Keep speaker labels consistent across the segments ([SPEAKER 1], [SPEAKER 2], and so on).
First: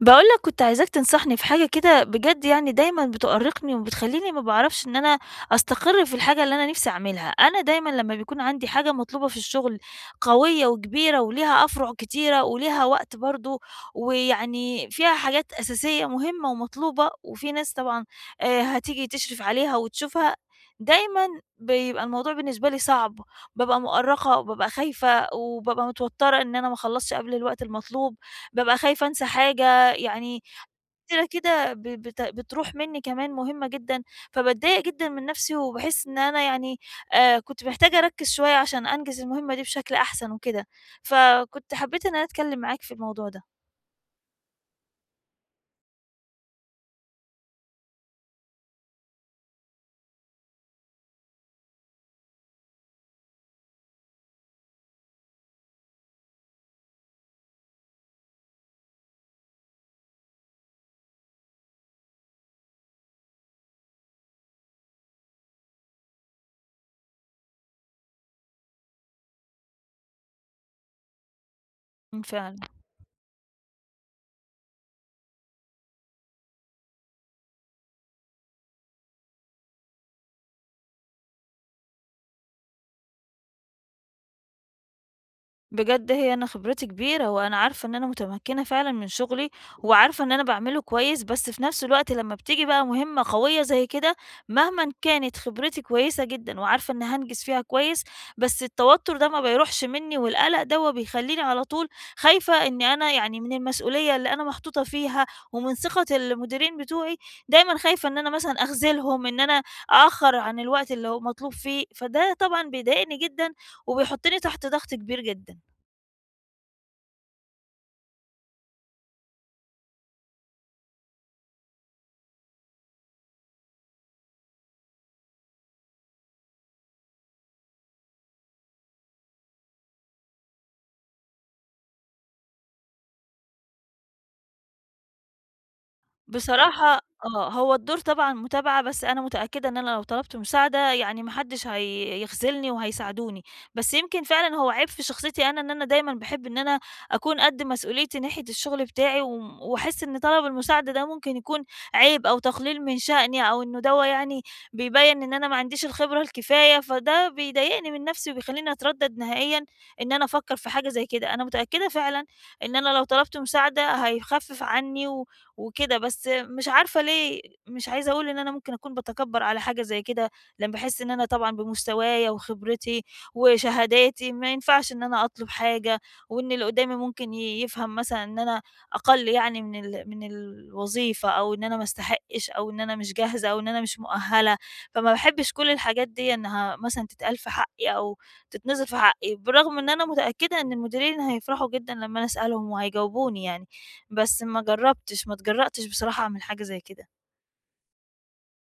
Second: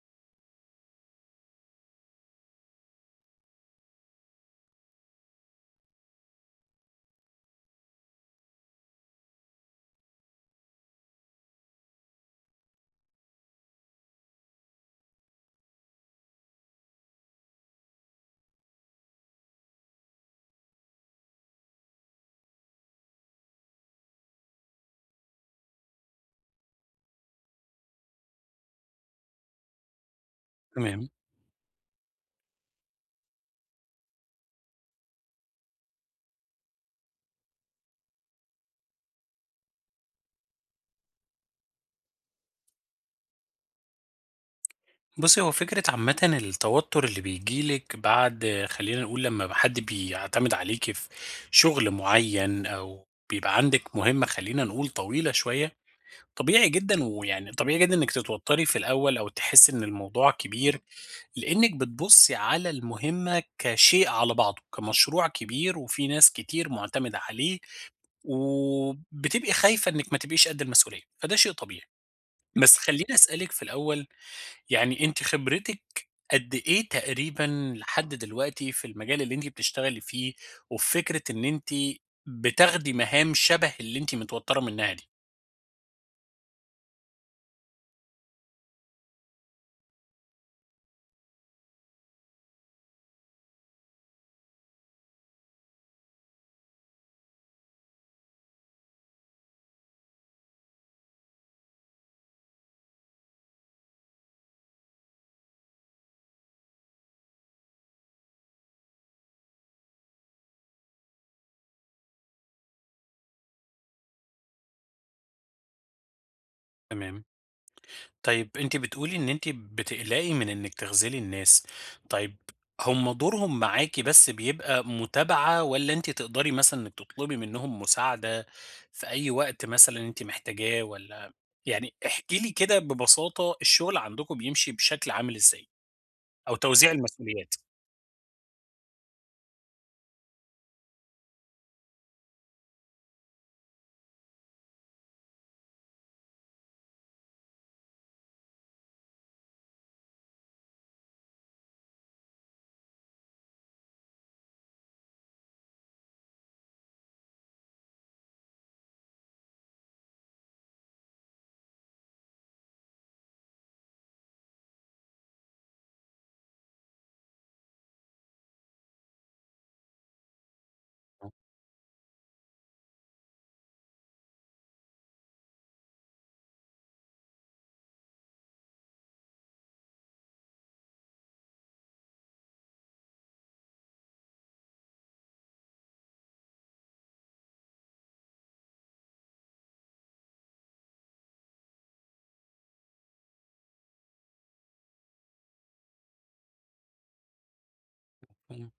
[SPEAKER 1] باقول لك، كنت عايزاك تنصحني في حاجة كده. بجد يعني دايمًا بتؤرقني وبتخلّيني ما باعرفش إن أنا أستقر في الحاجة اللي أنا نفسي أعملها، أنا دايمًا لمّا بيكون عندي حاجة مطلوبة في الشغل قوية وكبيرة وليها أفرع كتيرة وليها وقت برضه، ويعني فيها حاجات أساسية مهمة ومطلوبة، وفي ناس طبعًا هتيجي تشرف عليها وتشوفها، دايمًا بيبقى الموضوع بالنسبة لي صعب، بابقى مؤرقة وبابقى خايفة وبابقى متوترة إن أنا ما اخلصش قبل الوقت المطلوب، بابقى خايفة أنسى حاجة يعني
[SPEAKER 2] تمام.
[SPEAKER 1] فترة كده ب بت بتروح منّي كمان مهمة جدًا، فباتضايق جدًا من نَفْسي وباحس إن أنا يعني كنت محتاجة أركّز شوية عشان أنجز المهمة دي بشكل أحسن وكده، فكنت حبّيت إن أنا أتكلّم معاك في الموضوع ده.
[SPEAKER 2] بُصّي، هو فكرة عامةً التوتُّر اللي بييجي لِك بعد خلّينا نقول لمّا حد بيعتمد عليكِ في شغل معيّن، أو بيبقى عندِك مهمة خلّينا نقول طويلة شوية. طبيعي جدًا، ويعني طبيعي جدًا إنِّك تتوتَّري في الأول، أو تحسّي إن الموضوع كبير، لإنِّك بتبُصّي على المهمة كشيء على بعضه، كمشروع كبير وفي ناس كتير مُعتمدة عليه، وبتبقي خايفة إنِّك ما تبقيش قد المسؤولية، فده شيء طبيعي.
[SPEAKER 1] إمم، فعلًا.
[SPEAKER 2] بس خلّيني أسألِك في الأول، يعني أنتِ خبرتِك قد إيه تقريبًا لحد دلوقتي في المجال اللي أنتِ بتشتغلي فيه، وفي فكرة إن أنتِ بتاخدي مهام شبه اللي أنتِ متوترة منها دي؟
[SPEAKER 1] بجد هي أنا خبرتي كبيرة، وأنا عارفة إن أنا متمكنة فعلًا من شغلي، وعارفة إن أنا باعمله كويس، بس في نفس الوقت لمّا بتيجي بقى مهمة قوية زي كده، مهمًا كانت خبرتي كويسة جدًا وعارفة إن هانجز فيها كويس، بس التوتر ده ما بيروحش مني، والقلق دوّة بيخلّيني على طول خايفة إن أنا يعني من المسؤولية اللي أنا محطوطة فيها، ومن ثقة المديرين بتوعي، دايمًا خايفة إن أنا مثلًا أخذلهم، إن أنا أأخّر عن الوقت اللي هو مطلوب فيه، فده طبعًا بيضايقني جدًا، وبيحطني تحت ضغط كبير جدًا.
[SPEAKER 2] تمام، طيب أنتِ بتقولي إن أنتِ بتقلقي من إنِك تخذلي الناس. طيب، هم دورهم معاكِ بس بيبقى متابعة، والّا أنتِ تقدري مثلًا إنِك تطلبي منهم مساعدة في أي وقت مثلًا أنتِ محتاجاه، والّا يعني احكي لي كده ببساطة، الشغل عندكم بيمشي بشكل عامل إزاي؟ أو توزيع
[SPEAKER 1] بصراحة آه،
[SPEAKER 2] المسؤوليات.
[SPEAKER 1] هو الدور طبعًا متابعة، بس أنا متأكدة إن أنا لو طلبت مساعدة يعني ما حدش هيخذلني وهيساعدوني، بس يمكن فعلًا هو عيب في شخصيتي أنا إن أنا دايمًا باحب إن أنا أكون قد مسؤوليتي ناحية الشغل بتاعي، وأحس إن طلب المساعدة ده ممكن يكون عيب أو تقليل من شأني، أو إنه دَوّة يعني بيبيّن إن أنا ما عنديش الخبرة الكفاية، فده بيضايقني من نفسي وبيخلّيني أتردد نهائيًا إن أنا أفكر في حاجة زي كده. أنا متأكدة فعلًا إن أنا لو طلبت مساعدة هيخفف عني و وكده، بس مش عارفة ليه مش عايزة أقول إن أنا ممكن أكون باتكبّر على حاجة زي كده، لمّا باحس إن أنا طبعًا بمستوايا وخبرتي وشهاداتي ما ينفعش إن أنا أطلب حاجة، وإن اللي قدّامي ممكن يفهم مثلًا إن أنا أقَل يعني من الوظيفة، أو إن أنا ما أستحقش، أو إن أنا مش جاهزة، أو إن أنا مش مؤهلة، فما باحبش كل الحاجات دي إنها مثلًا تتقال في حقي أو تتنِزِل في حقي، بالرغم إن أنا متأكدة إن المديرين هيفرحوا جدًا لمّا أنا أسألهم وهيجاوبوني يعني. بس ما جرّبتش، ما اتجرأتش بصراحة أعمل حاجة زي كده.
[SPEAKER 2] إمم.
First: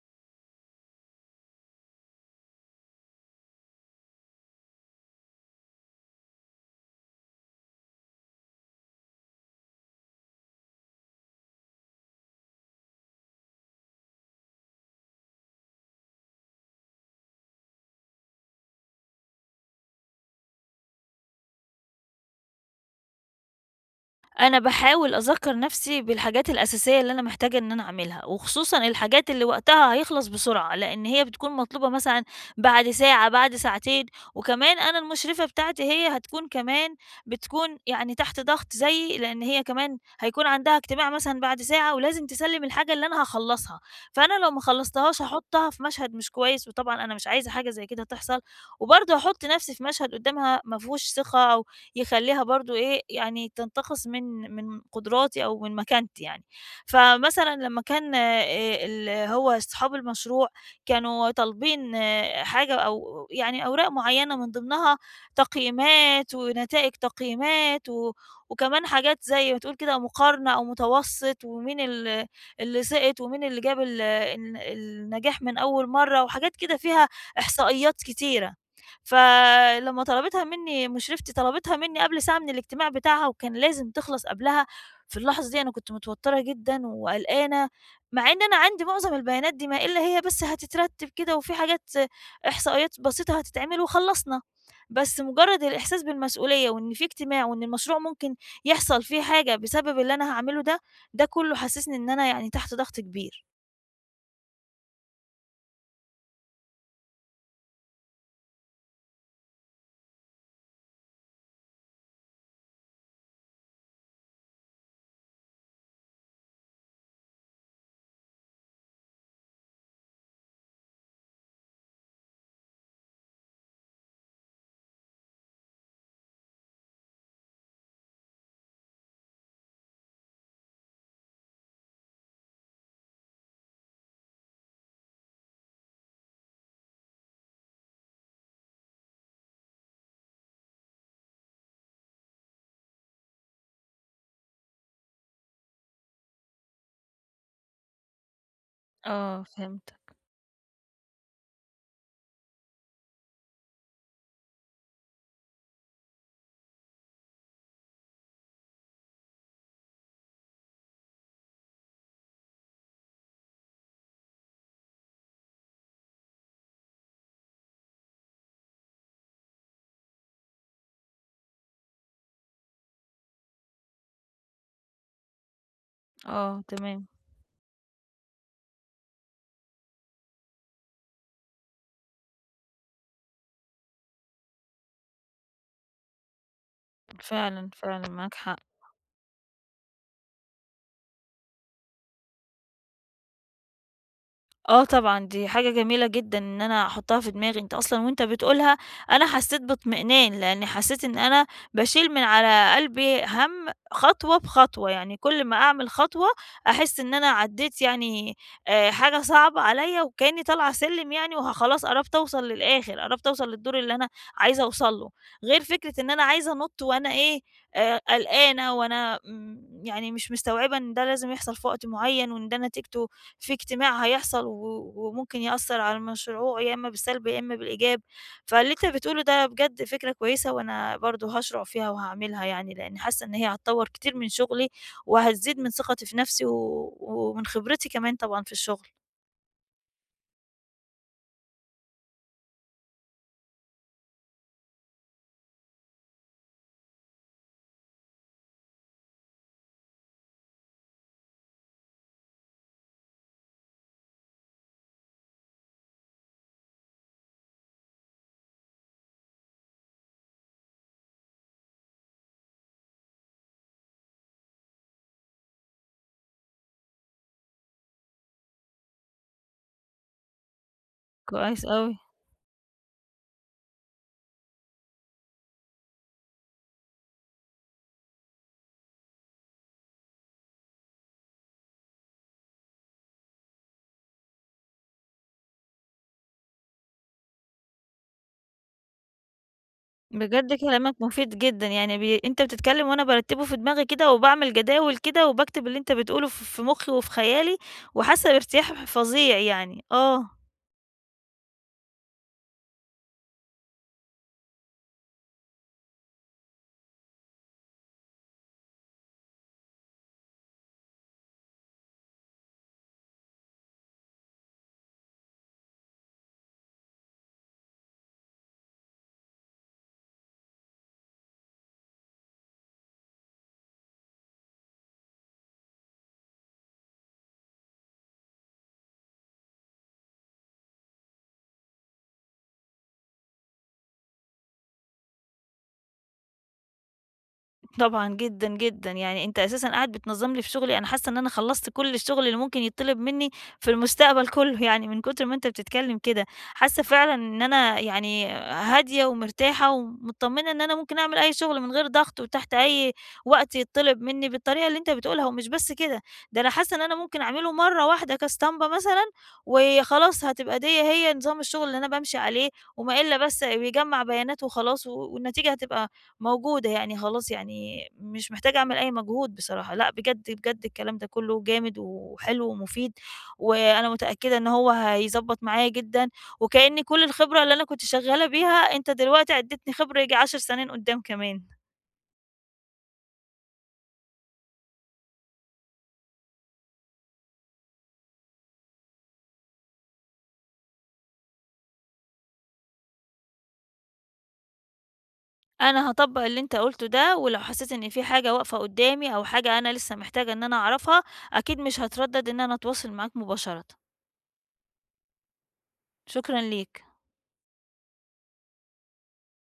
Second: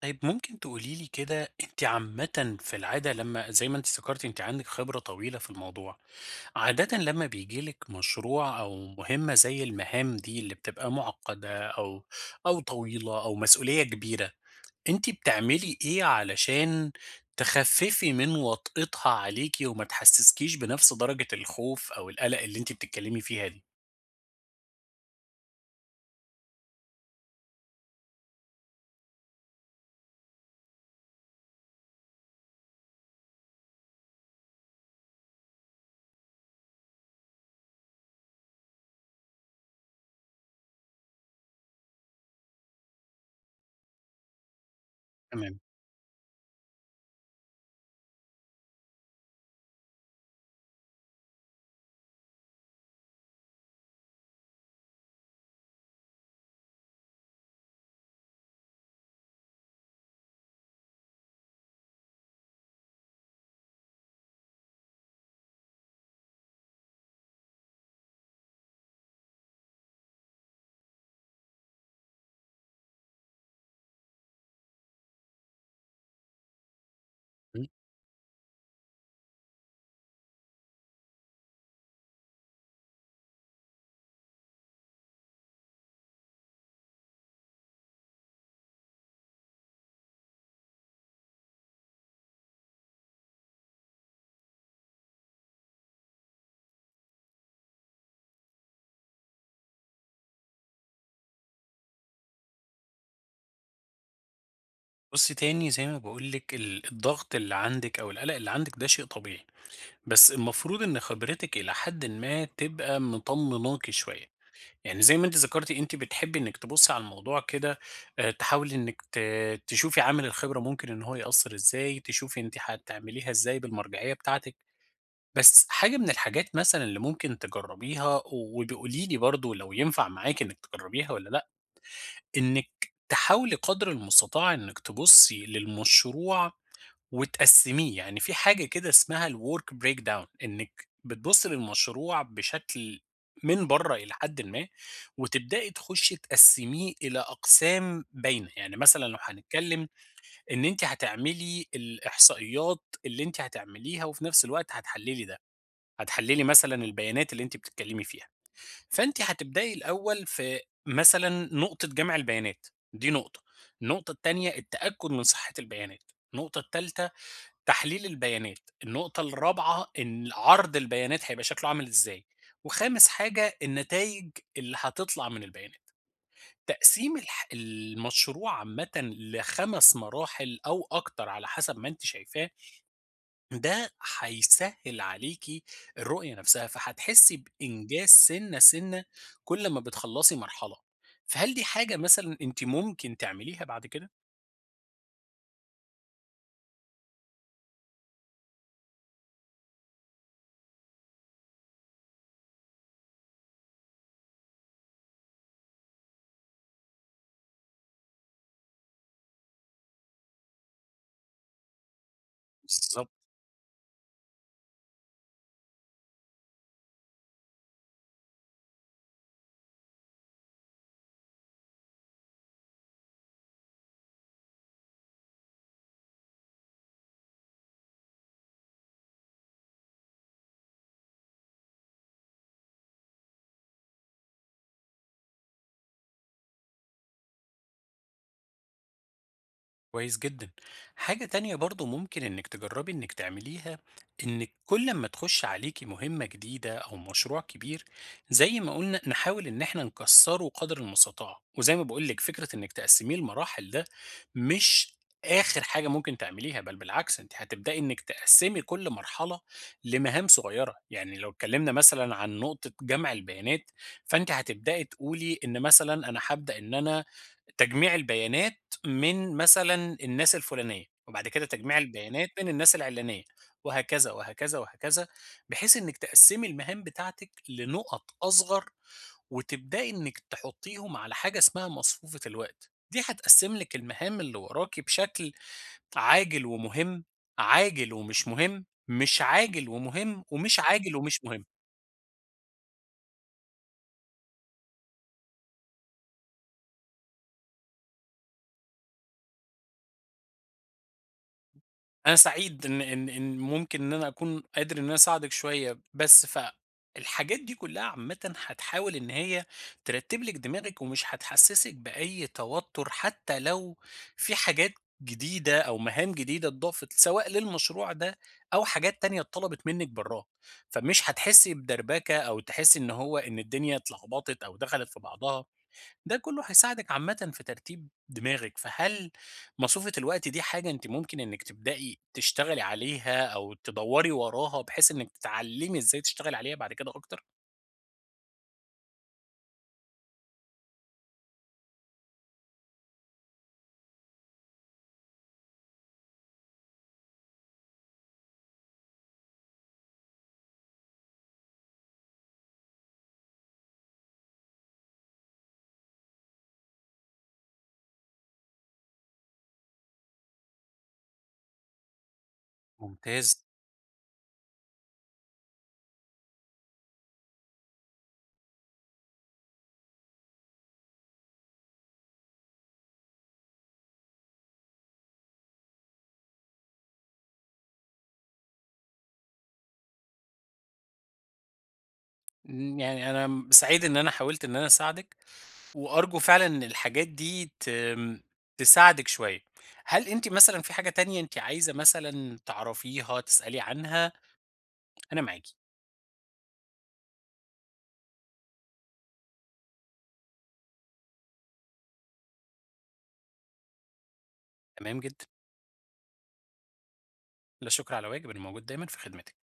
[SPEAKER 2] طيب، ممكن تقولي لي كده، أنتِ عامةً في العادة، لمّا زي ما أنتِ ذكرتِ أنتِ عندِك خبرة طويلة في الموضوع، عادةً لمّا بييجي لِك مشروع أو مهمة زي المهام دي اللي بتبقى معقدة، أو طويلة أو مسؤولية كبيرة، أنتِ بتعملي إيه علشان تخففي من وطأتها عليكِ، وما تحسسكيش بنفس درجة الخوف أو القلق اللي أنتِ بتتكلمي فيها دي؟
[SPEAKER 1] أنا باحاول أذكّر نَفْسي بالحاجات الأساسية اللي أنا محتاجة إن أنا أعملها، وخصوصًا الحاجات اللي وقتها هيخلص بسرعة، لإن هي بتكون مطلوبة مثلًا بعد ساعة، بعد ساعتين، وكمان أنا المشرفة بتاعتي هي هتكون كمان بتكون يعني تحت ضغط زيي، لإن هي كمان هيكون عندها اجتماع مثلًا بعد ساعة ولازم تسلِّم الحاجة اللي أنا هاخلّصها، فأنا لو ما خلّصتهاش
[SPEAKER 2] تمام.
[SPEAKER 1] هاحُطّها في مشهد مش كويس، وطبعًا أنا مش عايزة حاجة زي كده تحصل، وبرضه هاحُط نَفْسي في مشهد قُدّامها ما فيهوش ثقة، أو يخلّيها برضه إيه، يعني تنتقص من قدراتي أو من مكانتي يعني. فمثلًا لمّا كان ال هو أصحاب المشروع كانوا طالبين حاجة، أو يعني أوراق معيّنة من ضمنها تقييمات ونتائج تقييمات و وكمان حاجات زي ما تقول كده مقارنة أو متوسط، ومين اللي سقط، ومين اللي جاب ال الن النجاح من أول مرّة وحاجات كده فيها إحصائيات كتيرة. فلمّا طلبتها منّي مُشرفتي طلبتها منّي قبل ساعة من الاجتماع بتاعها، وكان لازم تخلص قبلها، في اللحظة دي أنا كنت متوتّرة جدًا وقلقانة، مع إن أنا عندي معظم البيانات دي، ما إلا هي بس هتترتّب كده وفي حاجات إحصائيات بسيطة هتتعمل وخلّصنا، بس مُجرّد الإحساس بالمسؤولية وإن في اجتماع وإن المشروع ممكن يحصل فيه حاجة بسبب اللي أنا هاعمله ده، ده كُلّه حسّسني إن أنا يعني تحت ضغط كبير.
[SPEAKER 2] بُصّي تاني، زي ما باقول لِك الضغط اللي عندِك أو القلق اللي عندِك ده شيء طبيعي، بس المفروض إن خبرتِك إلى حدٍ ما تبقى مطمناكِ شوية. يعني زي ما أنتِ ذكرتِ، أنتِ بتحبي إنِّك تبُصّي على الموضوع كده، تحاولي إنِّك تشوفي عامل الخبرة ممكن إن هو يأثّر إزاي، تشوفي أنتِ هتعمليها إزاي بالمرجعية بتاعتِك. بس حاجة من الحاجات مثلًا اللي ممكن تجرّبيها، وابقي قولي لي برضه لو ينفع معاكِ إنِّك تجرّبيها والّا لأ، إنِّك تحاولي قدر المستطاع إنِّك تبُصّي للمشروع وتقسّميه. يعني في حاجة كده اسمها الwork breakdown، إنِّك بتبُصّي للمشروع بشكل من برّه إلى حدٍ ما، وتبدئي تخشّي تقسّميه إلى أقسام باينة. يعني مثلًا لو
[SPEAKER 1] آه
[SPEAKER 2] هنتكلّم
[SPEAKER 1] فهمتك.
[SPEAKER 2] إن أنتِ هتعملي الإحصائيات اللي أنتِ هتعمليها، وفي نفس الوقت هتحلّلي ده، هتحلّلي مثلًا البيانات اللي أنتِ بتتكلّمي فيها، فأنتِ هتبدئي الأول في مثلًا نقطة جمع البيانات. دي نقطة. النقطة التانية التأكُّد من صحّة البيانات. النقطة التالتة تحليل البيانات. النقطة الرابعة إن عرض البيانات هيبقى شكله عامل إزاي. وخامس حاجة النتايج اللي هتطلع من البيانات.
[SPEAKER 1] آه تمام،
[SPEAKER 2] تقسيم المشروع عامةً ل5 مراحل أو أكتر على حسب ما أنتِ شايفاه، ده هيسهّل عليكِ الرؤية نفسها، فهتحسّي
[SPEAKER 1] فعلًا،
[SPEAKER 2] بإنجاز
[SPEAKER 1] فعلًا معاك
[SPEAKER 2] سِنّة،
[SPEAKER 1] حق.
[SPEAKER 2] سِنّة كل ما بتخلّصي مرحلة. فهل دي حاجة مثلًا أنتِ ممكن تعمليها بعد كده؟
[SPEAKER 1] آه طبعًا، دي حاجة جميلة جدًا إن أنا أحطها في دماغي، أنت أصلًا وأنت بتقولها أنا حسيت باطمئنان، لأني حسيت إن أنا باشيل من على قلبي هَم، خطوة بخطوة، يعني كل ما أعمل خطوة أحس إن أنا عدّيت يعني حاجة صعبة عليّا، وكإني طالعة سلِّم يعني خلاص قربت أوصل للآخر،
[SPEAKER 2] بالضبط.
[SPEAKER 1] قربت أوصل للدور اللي أنا عايزة أوصل له، غير فكرة إن أنا عايزة أنُط وأنا إيه، قلقانة، وأنا يعني مش مستوعبة إن ده لازم يحصل في وقت معيّن وإن ده نتيجته في اجتماع هيحصل و وممكن يأثّر على المشروع يا إمّا بالسلب يا إمّا بالإيجاب، فاللي أنت بتقوله ده بجد فكرة كويسة، وأنا برضه هاشرُع فيها وهاعملها يعني، لإن حاسّة إن هي هتطوّر كتير من شغلي وهتزيد من ثقتي في نَفْسي و ومن خبرتي كمان طبعًا في الشغل.
[SPEAKER 2] كويس جدًا. حاجة تانية برضه ممكن إنِّك تجرّبي إنِّك تعمليها، إنِّك كل أمّا تخُش عليكِ مهمة جديدة أو مشروع كبير، زي ما قُلنا نحاول إن إحنا نكسّره قدر المستطاع، وزي ما باقول لِك فكرة إنِّك تقسّميه لمراحل، ده مش آخِر حاجة ممكن تعمليها، بل بالعكس أنتِ هتبدئي إنِّك تقسّمي كل مرحلة لمهام صغيّرة. يعني لو اتكلّمنا مثلًا عن نقطة جمع البيانات، فأنتِ هتبدئي تقولي إن مثلًا أنا هابدأ إن أنا تجميع البيانات من مثلًا الناس الفلانية، وبعد كده
[SPEAKER 1] كويس
[SPEAKER 2] تجميع
[SPEAKER 1] أوي.
[SPEAKER 2] البيانات من الناس العلانية، وهكذا، وهكذا، وهكذا، بحيث إنِّك تقسّمي المهام بتاعتِك لنُقط أصغر، وتبدئي إنِّك تحطّيهم على حاجة اسمها مصفوفة الوقت. دي هتقسّم لِك المهام اللي وراكِ بشكل: عاجل ومهم، عاجل ومش مهم، مش عاجل ومهم،
[SPEAKER 1] بجد
[SPEAKER 2] ومش عاجل
[SPEAKER 1] كلامك
[SPEAKER 2] ومش
[SPEAKER 1] مفيد
[SPEAKER 2] مهم.
[SPEAKER 1] جدًا، يعني أنت بتتكلّم وأنا بارتّبه في دماغي كده وباعمل جداول كده وباكتب اللي أنت بتقوله في مُخّي وفي خيالي، وحاسّة بارتياح فظيع يعني، آه.
[SPEAKER 2] أنا سعيد إن ممكن إن أنا أكون قادر إن أنا أساعدِك شوية. بس الحاجات دي كلّها عامةً هتحاول إن هي ترتّب لِك دماغِك، ومش هتحسّسِك بأي توتُّر، حتّى لو في حاجات جديدة أو مهام جديدة اتضافت، سواء للمشروع ده أو حاجات تانية اتطلبت منِّك برّاه، فمش هتحسّي بدربكة أو تحسّي إن الدنيا اتلخبطت أو دخلت في بعضها. ده كله هيساعدِك عامةً في ترتيب دماغِك. فهل ماسورة الوقت دي حاجة أنتِ ممكن إنِّك تبدئي تشتغلي عليها، أو تدوّري وراها بحيث إنِّك تتعلّمي إزاي تشتغلي عليها بعد كده أكتر؟
[SPEAKER 1] طبعًا جدًا، جدًا، يعني أنت أساسًا قاعد بتنظّم لي في شغلي، أنا حاسة إن أنا خلّصت كل الشغل اللي ممكن يتطلب مني في المستقبل كله يعني من كتر ما أنت بتتكلم كده، حاسة فعلًا إن أنا يعني هادية ومرتاحة ومتطمنة إن أنا ممكن أعمل أي شغل من غير ضغط وتحت أي وقت يتطلب مني بالطريقة اللي أنت بتقولها، ومش بس كده، ده أنا حاسة إن أنا ممكن أعمله مرة واحدة كاستامبا مثلًا، وخلاص هتبقى ديّا هي نظام الشغل اللي أنا بامشي عليه، وما إلا
[SPEAKER 2] ممتاز.
[SPEAKER 1] بس بيجمّع بيانات وخلاص و والنتيجة هتبقى موجودة يعني، خلاص يعني مش محتاجة أعمل أي مجهود بصراحة، لأ بجد، بجد الكلام ده كله جامد وحلو ومفيد، وأنا متأكدة إن هو هيضبّط معايا جدًا، وكأن كل الخبرة اللي أنا كنت شغّالة بيها أنت دلوقتي عدّيتني خبرة ييجي 10 سنين قدّام كمان.
[SPEAKER 2] يعني أنا سعيد إن أنا حاولت إن أنا أساعدِك، وأرجو فعلًا إن الحاجات دي تساعدِك شوية. هل أنتِ مثلًا في حاجة تانية أنتِ عايزة مثلًا تعرفيها، تسألي عنها؟ أنا معاكِ.
[SPEAKER 1] أنا هاطبّق اللي أنت قُلته ده، ولو حسيت إن في حاجة واقفة قدّامي أو حاجة أنا لسه محتاجة إن أنا أعرفها، أكيد مش هاتردد إن أنا أتواصل معاك مباشرةً.
[SPEAKER 2] تمام جدًا.
[SPEAKER 1] شكرًا ليك.
[SPEAKER 2] لا شكر على واجب، أنا موجود دايمًا في خدمتِك.